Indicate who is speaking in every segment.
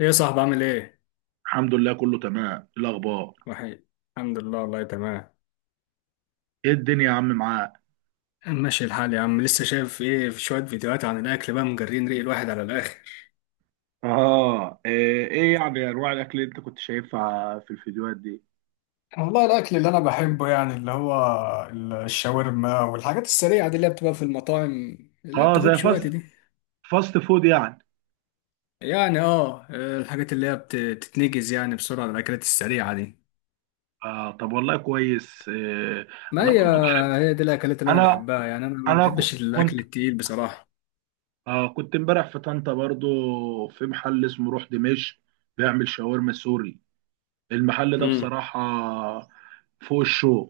Speaker 1: ايه يا صاحبي عامل ايه؟
Speaker 2: الحمد لله، كله تمام. إيه الاخبار؟
Speaker 1: وحيد. الحمد لله، والله تمام.
Speaker 2: ايه الدنيا يا عم معاك؟
Speaker 1: ماشي الحال يا عم. لسه شايف ايه؟ في شوية فيديوهات عن الأكل بقى مجرين ريق الواحد على الآخر.
Speaker 2: اه، إيه يعني انواع الاكل اللي انت كنت شايفها في الفيديوهات دي؟
Speaker 1: والله الاكل اللي انا بحبه يعني اللي هو الشاورما والحاجات السريعه دي اللي هي بتبقى في المطاعم، لا
Speaker 2: اه زي
Speaker 1: بتاخدش وقت
Speaker 2: فاست
Speaker 1: دي.
Speaker 2: فاست فود يعني.
Speaker 1: يعني الحاجات اللي هي بتتنجز يعني بسرعة، الأكلات السريعة دي.
Speaker 2: اه طب والله كويس. إيه،
Speaker 1: ما
Speaker 2: انا
Speaker 1: هي
Speaker 2: برضو بحب.
Speaker 1: هي دي الأكلات اللي أنا
Speaker 2: انا
Speaker 1: بحبها، يعني أنا ما
Speaker 2: انا ك-
Speaker 1: بحبش الأكل
Speaker 2: كنت
Speaker 1: التقيل بصراحة.
Speaker 2: آه كنت امبارح في طنطا برضو، في محل اسمه روح دمشق، بيعمل شاورما سوري. المحل ده
Speaker 1: امم.
Speaker 2: بصراحة فوق الشو،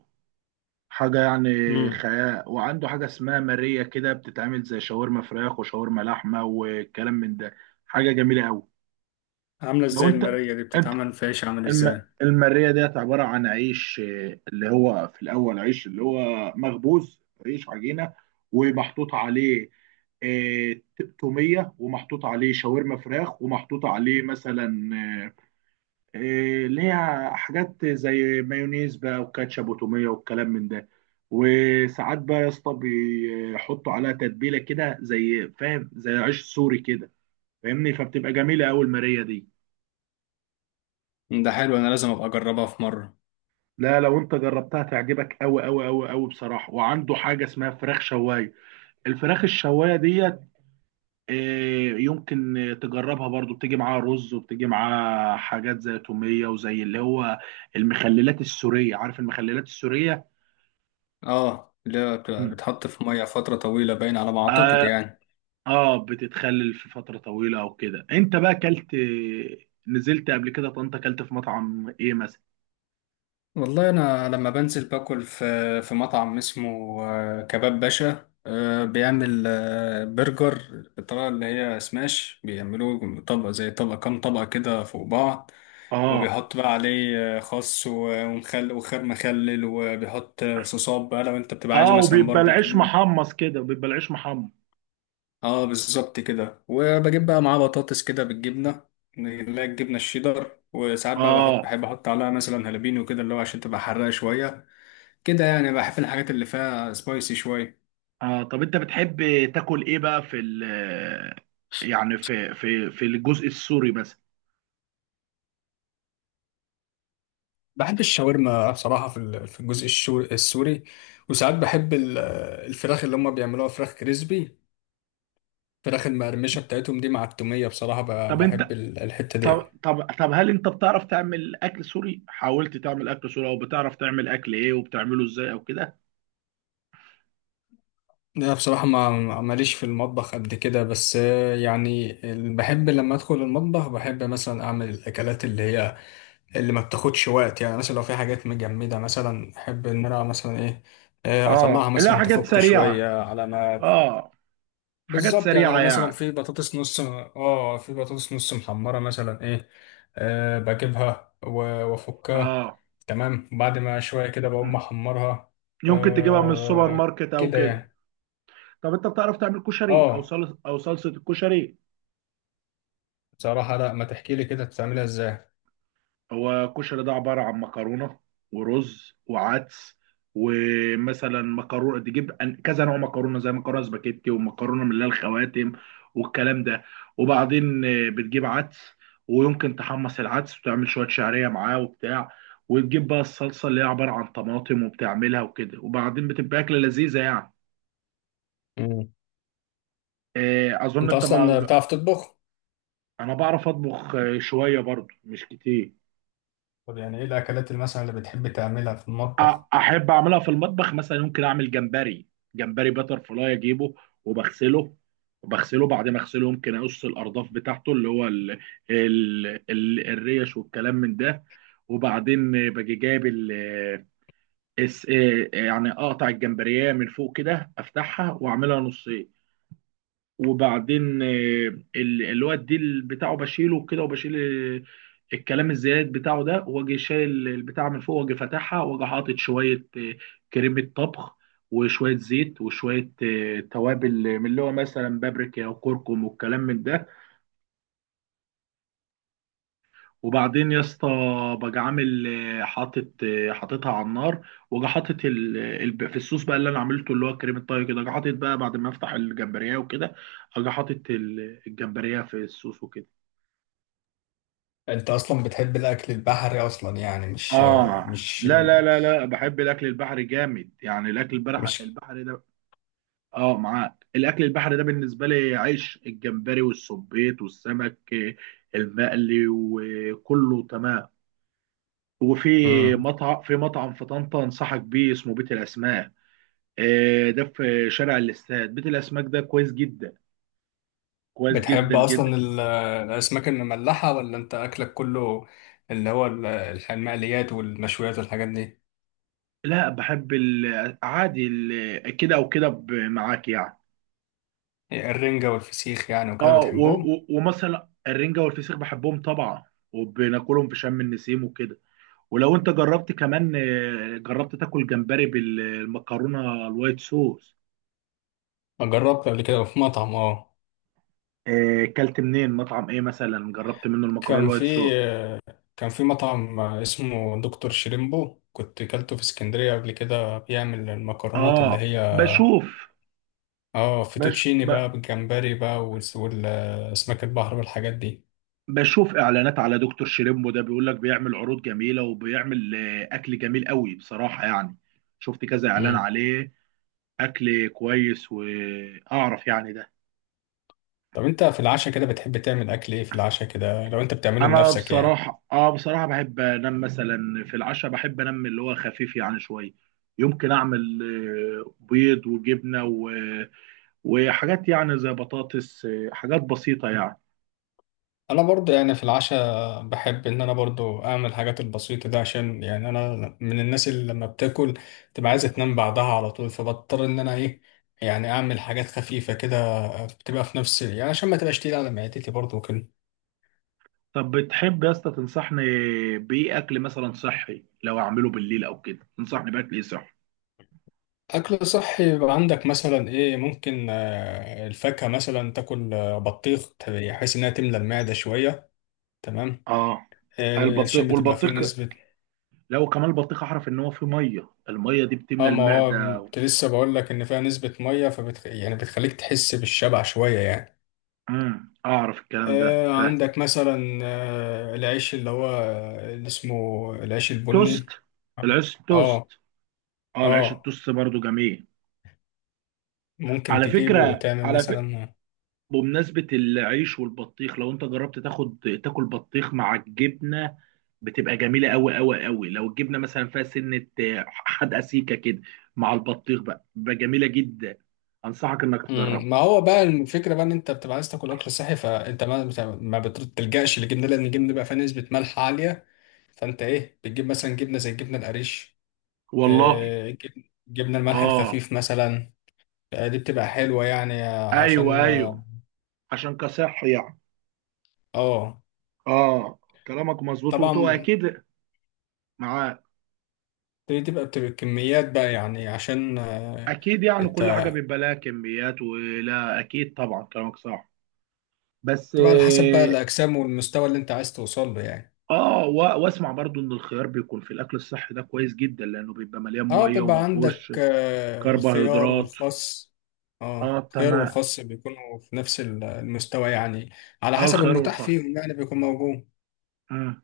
Speaker 2: حاجة يعني
Speaker 1: امم.
Speaker 2: خيال. وعنده حاجة اسمها مارية، كده بتتعمل زي شاورما فراخ وشاورما لحمة والكلام من ده. حاجة جميلة أوي.
Speaker 1: عاملة
Speaker 2: لو
Speaker 1: ازاي
Speaker 2: أنت
Speaker 1: المارية دي
Speaker 2: أنت
Speaker 1: بتتعمل في عيش، عامل ازاي؟
Speaker 2: المارية ديت عبارة عن عيش، اللي هو في الأول عيش، اللي هو مخبوز، عيش عجينة ومحطوط عليه آه، تومية، ومحطوط عليه شاورما فراخ، ومحطوط عليه مثلا إيه، ليها حاجات زي مايونيز بقى وكاتشب وتوميه والكلام من ده. وساعات بقى يا اسطى بيحطوا عليها تتبيله كده، زي فاهم، زي عيش سوري كده فاهمني، فبتبقى جميله قوي الماريه دي.
Speaker 1: ده حلو، انا لازم ابقى اجربها في مره.
Speaker 2: لا، لو انت جربتها تعجبك قوي قوي قوي قوي بصراحه. وعنده حاجه اسمها فراخ شوايه، الفراخ الشوايه ديت إيه، يمكن تجربها برضو. بتيجي معاها رز، وبتيجي معاها حاجات زي توميه، وزي اللي هو المخللات السوريه. عارف المخللات السوريه؟
Speaker 1: اه، اللي هي بتبقى
Speaker 2: مم.
Speaker 1: بتحط في ميه فتره طويله، باين على ما اعتقد يعني.
Speaker 2: اه بتتخلل في فترة طويلة او كده. انت بقى كلت، نزلت قبل كده طنطا، كلت في مطعم ايه مثلا؟
Speaker 1: والله انا لما بنزل باكل في مطعم اسمه كباب باشا. بيعمل برجر بالطريقه اللي هي سماش، بيعملوه طبقه زي طبقه، كام طبقه كده فوق بعض.
Speaker 2: اه.
Speaker 1: وبيحط بقى عليه خس و- ومخل وخيار مخلل، وبيحط صوصات بقى، لو انت بتبقى عايزه
Speaker 2: اه
Speaker 1: مثلا
Speaker 2: وبيبقى العيش
Speaker 1: باربيكيو.
Speaker 2: محمص كده، بيبقى العيش محمص.
Speaker 1: اه بالظبط كده، وبجيب بقى معاه بطاطس كده بالجبنه، اللي هي الجبنه الشيدر. وساعات بقى
Speaker 2: اه.
Speaker 1: بحب احط عليها مثلا هالبينو كده اللي هو عشان تبقى حراقه شويه. كده يعني بحب الحاجات اللي فيها سبايسي شويه.
Speaker 2: اه طب انت بتحب تاكل ايه بقى في ال، يعني في الجزء السوري مثلا؟
Speaker 1: بحب الشاورما بصراحة في الجزء السوري. وساعات بحب الفراخ اللي هم بيعملوها فراخ كريسبي، الفراخ المقرمشة بتاعتهم دي مع التومية. بصراحة
Speaker 2: طب
Speaker 1: بحب
Speaker 2: انت
Speaker 1: الحتة
Speaker 2: طب
Speaker 1: دي.
Speaker 2: طب طب هل انت بتعرف تعمل اكل سوري؟ حاولت تعمل اكل سوري؟ او بتعرف تعمل اكل ايه وبتعمله ازاي او كده؟
Speaker 1: لا بصراحة، ما ماليش في المطبخ قد كده. بس يعني بحب لما أدخل المطبخ، بحب مثلا أعمل الأكلات اللي هي اللي ما بتاخدش وقت. يعني مثلا لو في حاجات مجمدة، مثلا أحب إن أنا مثلا إيه، أطلعها
Speaker 2: اه، لا
Speaker 1: مثلا
Speaker 2: حاجات
Speaker 1: تفك
Speaker 2: سريعة.
Speaker 1: شوية على ما.
Speaker 2: اه حاجات
Speaker 1: بالظبط يعني،
Speaker 2: سريعة
Speaker 1: لو مثلا
Speaker 2: يعني.
Speaker 1: في بطاطس نص محمرة مثلا إيه، بجيبها وأفكها.
Speaker 2: اه.
Speaker 1: تمام بعد ما شوية كده بقوم
Speaker 2: مم.
Speaker 1: أحمرها.
Speaker 2: يمكن تجيبها من السوبر
Speaker 1: آه،
Speaker 2: ماركت او
Speaker 1: كده
Speaker 2: كده.
Speaker 1: يعني.
Speaker 2: طب انت بتعرف تعمل كشري او
Speaker 1: آه
Speaker 2: صلصه، او صلصه الكشري؟
Speaker 1: بصراحة لا، ما تحكي لي كده بتعملها ازاي.
Speaker 2: هو الكشري ده عباره عن مكرونه ورز وعدس. ومثلا مكرونه، تجيب كذا نوع مكرونه زي مكرونه سباكيتي ومكرونه من اللي هي الخواتم والكلام ده. وبعدين بتجيب عدس، ويمكن تحمص العدس وتعمل شويه شعريه معاه وبتاع، وتجيب بقى الصلصه اللي هي عباره عن طماطم، وبتعملها وكده، وبعدين بتبقى اكله لذيذه يعني.
Speaker 1: مم.
Speaker 2: اظن
Speaker 1: انت
Speaker 2: انت ما...
Speaker 1: اصلا بتعرف تطبخ؟
Speaker 2: انا بعرف اطبخ شويه برضو، مش كتير.
Speaker 1: طب يعني ايه الاكلات اللي مثلا اللي بتحب تعملها في
Speaker 2: أ-
Speaker 1: المطبخ؟
Speaker 2: احب اعملها في المطبخ مثلا ممكن اعمل جمبري. جمبري باتر فلاي اجيبه وبغسله بعد ما اغسله ممكن اقص الارداف بتاعته اللي هو ال الريش والكلام من ده. وبعدين باجي جايب ال يعني اقطع الجمبريه من فوق كده، افتحها واعملها نصين. وبعدين الواد ديل بتاعه بشيله كده، وبشيل الكلام الزياد بتاعه ده، واجي شايل البتاع من فوق، واجي فاتحها، واجي حاطط شويه كريمه طبخ، وشويه زيت، وشويه توابل من اللي هو مثلا بابريكا وكركم والكلام من ده. وبعدين يا اسطى باجي عامل حاطط حاططها على النار، واجي حاطط في الصوص بقى اللي انا عملته اللي هو كريمه طهي كده. اجي حاطط بقى بعد ما افتح الجمبريه وكده، اجي حاطط الجمبريه في الصوص وكده.
Speaker 1: انت اصلا بتحب الاكل البحري اصلا يعني؟ مش
Speaker 2: اه
Speaker 1: مش
Speaker 2: لا بحب الاكل البحري جامد يعني، الاكل البحري
Speaker 1: مش
Speaker 2: البحري ده. اه معاك، الاكل البحري ده بالنسبه لي عيش. الجمبري والسبيط والسمك المقلي وكله تمام. وفي
Speaker 1: مم.
Speaker 2: مطعم في طنطا انصحك بيه، اسمه بيت الاسماك، ده في شارع الاستاد. بيت الاسماك ده كويس جدا، كويس
Speaker 1: بتحب
Speaker 2: جدا
Speaker 1: اصلا
Speaker 2: جدا.
Speaker 1: الاسماك المملحة، ولا انت اكلك كله اللي هو المقليات والمشويات والحاجات دي؟
Speaker 2: لا بحب عادي كده او كده، معاك يعني.
Speaker 1: الرنجة والفسيخ يعني وكده
Speaker 2: اه
Speaker 1: بتحبهم؟
Speaker 2: ومثلا الرنجة والفسيخ بحبهم طبعا، وبناكلهم في شم النسيم وكده. ولو انت جربت كمان جربت تاكل جمبري بالمكرونة الوايت صوص.
Speaker 1: جربت قبل كده في مطعم. اه
Speaker 2: كلت منين؟ مطعم ايه مثلا جربت منه المكرونة
Speaker 1: كان في
Speaker 2: الوايت صوص؟
Speaker 1: كان في مطعم اسمه دكتور شريمبو، كنت كلته في اسكندرية قبل كده، بيعمل المكرونات اللي
Speaker 2: اه
Speaker 1: هي
Speaker 2: بشوف.
Speaker 1: اه
Speaker 2: بش...
Speaker 1: فيتوتشيني
Speaker 2: ب...
Speaker 1: بقى بالجمبري بقى، والأسماك البحر والحاجات دي.
Speaker 2: بشوف اعلانات على دكتور شريمبو، ده بيقول لك بيعمل عروض جميلة، وبيعمل اكل جميل قوي بصراحة يعني. شفت كذا اعلان
Speaker 1: مم.
Speaker 2: عليه، اكل كويس، واعرف يعني ده.
Speaker 1: طب انت في العشاء كده بتحب تعمل اكل ايه في العشاء كده، لو انت بتعمله
Speaker 2: انا
Speaker 1: لنفسك يعني؟
Speaker 2: بصراحه بحب انام مثلا. في العشاء بحب انام اللي هو خفيف يعني شويه. يمكن اعمل بيض وجبنه وحاجات يعني زي بطاطس، حاجات بسيطه يعني.
Speaker 1: انا برضو يعني في العشاء بحب ان انا برضو اعمل الحاجات البسيطه ده عشان يعني انا من الناس اللي لما بتاكل تبقى عايزه تنام بعدها على طول، فبضطر ان انا ايه، يعني اعمل حاجات خفيفه كده، بتبقى في نفس يعني عشان ما تبقاش تقيله على معدتي برضو كده.
Speaker 2: طب بتحب يا اسطى تنصحني بايه؟ اكل مثلا صحي لو اعمله بالليل او كده، تنصحني باكل ايه صحي؟
Speaker 1: اكل صحي؟ يبقى عندك مثلا ايه. ممكن الفاكهه مثلا، تاكل بطيخ، بحيث انها تملى المعده شويه. تمام،
Speaker 2: اه.
Speaker 1: عشان
Speaker 2: البطيخ
Speaker 1: بتبقى فيه
Speaker 2: والبطيخ
Speaker 1: نسبة.
Speaker 2: لو كمان البطيخ، اعرف ان هو فيه ميه، الميه دي بتملى
Speaker 1: اه ما هو
Speaker 2: المعده.
Speaker 1: كنت لسه بقول لك ان فيها نسبة مية، يعني بتخليك تحس بالشبع شوية يعني.
Speaker 2: اعرف الكلام ده.
Speaker 1: عندك مثلا العيش اللي هو اللي اسمه العيش
Speaker 2: فتوست.
Speaker 1: البني. اه.
Speaker 2: العيش توست.
Speaker 1: اه.
Speaker 2: اه العيش
Speaker 1: آه،
Speaker 2: التوست برضو جميل.
Speaker 1: ممكن
Speaker 2: على
Speaker 1: تجيبه
Speaker 2: فكرة،
Speaker 1: وتعمل مثلا.
Speaker 2: بمناسبة العيش والبطيخ، لو انت جربت تاخد تاكل بطيخ مع الجبنة، بتبقى جميلة قوي قوي قوي. لو الجبنة مثلا فيها سنة، حدقة سيكة كده، مع البطيخ بقى جميلة جدا. انصحك انك
Speaker 1: مم،
Speaker 2: تجربها.
Speaker 1: ما هو بقى الفكرة بقى ان انت بتبقى عايز تاكل اكل صحي، فانت ما بتلجأش للجبنة، لان الجبنة بقى فيها نسبة ملح عالية. فانت ايه، بتجيب مثلا جبنة زي الجبنة القريش،
Speaker 2: والله.
Speaker 1: جبنة الملح
Speaker 2: اه.
Speaker 1: الخفيف مثلا. دي بتبقى حلوة يعني،
Speaker 2: ايوه
Speaker 1: عشان
Speaker 2: ايوه. عشان كصح يعني.
Speaker 1: آه،
Speaker 2: اه كلامك مظبوط وبتبقى
Speaker 1: طبعا.
Speaker 2: اكيد معاك.
Speaker 1: دي بتبقى كميات بقى يعني، عشان
Speaker 2: اكيد يعني
Speaker 1: انت
Speaker 2: كل حاجة بيبقى لها كميات، ولا اكيد طبعا كلامك صح. بس
Speaker 1: تبقى على حسب بقى
Speaker 2: اه.
Speaker 1: الأجسام والمستوى اللي انت عايز توصل له يعني.
Speaker 2: واسمع برضو ان الخيار بيكون في الاكل الصحي ده كويس جدا، لانه بيبقى مليان
Speaker 1: اه
Speaker 2: ميه
Speaker 1: بيبقى
Speaker 2: وما فيهوش
Speaker 1: عندك الخيار
Speaker 2: كربوهيدرات.
Speaker 1: والخس. اه
Speaker 2: اه
Speaker 1: الخيار
Speaker 2: تمام.
Speaker 1: والخس بيكونوا في نفس المستوى يعني، على
Speaker 2: اه
Speaker 1: حسب
Speaker 2: الخيار
Speaker 1: المتاح
Speaker 2: والخس.
Speaker 1: فيهم يعني بيكون موجود.
Speaker 2: آه.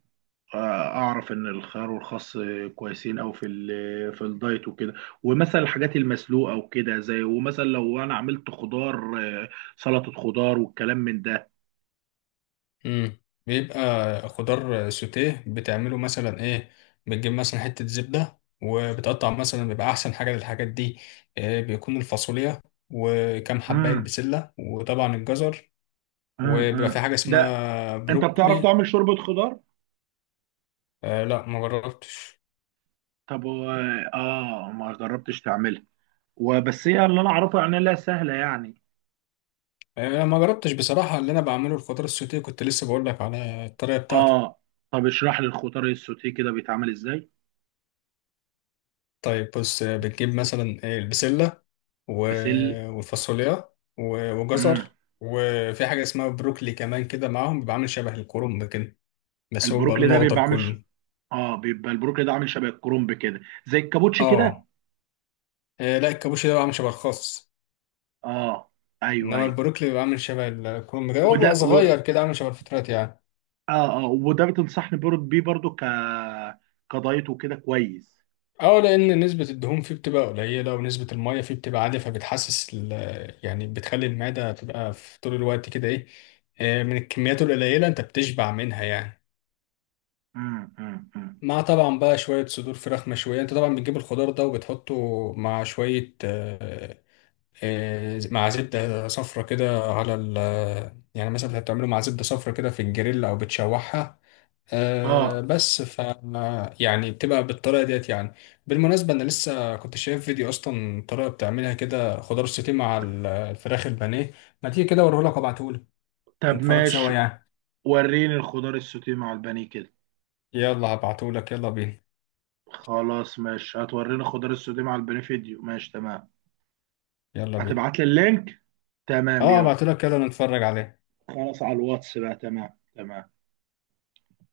Speaker 2: آه، اعرف ان الخيار والخس كويسين او في في الدايت وكده. ومثلا الحاجات المسلوقه وكده، زي ومثلا لو انا عملت خضار، آه، سلطه خضار والكلام من ده.
Speaker 1: امم بيبقى خضار سوتيه، بتعمله مثلا ايه؟ بتجيب مثلا حتة زبدة، وبتقطع مثلا، بيبقى أحسن حاجة للحاجات دي، إيه، بيكون الفاصوليا وكم حباية
Speaker 2: امم
Speaker 1: بسلة وطبعا الجزر، وبيبقى
Speaker 2: امم
Speaker 1: في حاجة
Speaker 2: ده.
Speaker 1: اسمها
Speaker 2: انت بتعرف
Speaker 1: بروكلي.
Speaker 2: تعمل شوربه خضار؟
Speaker 1: لا ما جربتش.
Speaker 2: طب و- اه ما جربتش تعملها. وبس هي اللي انا اعرفه يعني، لا سهله يعني.
Speaker 1: ما جربتش بصراحة، اللي أنا بعمله الخضار السوتيه، كنت لسه بقول لك على الطريقة بتاعته.
Speaker 2: اه. طب اشرح لي الخضار السوتيه كده بيتعمل ازاي؟
Speaker 1: طيب بص، بتجيب مثلا البسلة
Speaker 2: بسل
Speaker 1: والفاصوليا وجزر،
Speaker 2: امم.
Speaker 1: وفي حاجة اسمها بروكلي كمان كده معاهم، بيبقى عامل شبه الكرنب كده، بس هو بيبقى
Speaker 2: البروكلي
Speaker 1: لونه
Speaker 2: ده
Speaker 1: أخضر
Speaker 2: بيبقى عامل
Speaker 1: كله.
Speaker 2: اه بيبقى البروكلي ده عامل شبه الكرنب كده، زي الكابوتشي كده.
Speaker 1: اه. إيه، لا الكابوشي ده بيبقى عامل شبه الخاص.
Speaker 2: اه ايوه
Speaker 1: إنما
Speaker 2: ايوه.
Speaker 1: البروكلي بيبقى عامل شبه الكرنب كده، هو
Speaker 2: وده
Speaker 1: بيبقى
Speaker 2: و...
Speaker 1: صغير كده عامل شبه الفترات يعني.
Speaker 2: اه وده بتنصحني بيه برضو كدايت وكده كويس؟
Speaker 1: اه لأن نسبة الدهون فيه بتبقى قليلة، ونسبة المية فيه بتبقى عالية، يعني بتخلي المعدة تبقى في طول الوقت كده، ايه، إيه، من الكميات القليلة انت بتشبع منها يعني.
Speaker 2: أمم.
Speaker 1: مع طبعا بقى شوية صدور فراخ مشوية. انت طبعا بتجيب الخضار ده وبتحطه مع شوية، مع زبدة صفرة كده على ال يعني مثلا انت بتعمله مع زبدة صفرة كده في الجريل او بتشوحها،
Speaker 2: اه
Speaker 1: بس يعني بتبقى بالطريقة ديت يعني. بالمناسبة انا لسه كنت شايف فيديو اصلا، طريقة بتعملها كده خضار سوتيه مع الفراخ البانيه. ما تيجي كده اوريهولك وابعتهولك،
Speaker 2: طب
Speaker 1: نتفرج سوا
Speaker 2: ماشي.
Speaker 1: يعني.
Speaker 2: وريني الخضار السوتيه مع البانيه كده.
Speaker 1: يلا هبعتهولك، يلا بينا.
Speaker 2: خلاص ماشي، هتوريني الخضار السوتيه مع البانيه فيديو ماشي تمام.
Speaker 1: يلا بينا.
Speaker 2: هتبعت لي اللينك، تمام
Speaker 1: اه
Speaker 2: يلا.
Speaker 1: هبعتهولك، يلا نتفرج عليه.
Speaker 2: خلاص على الواتس بقى، تمام. تمام.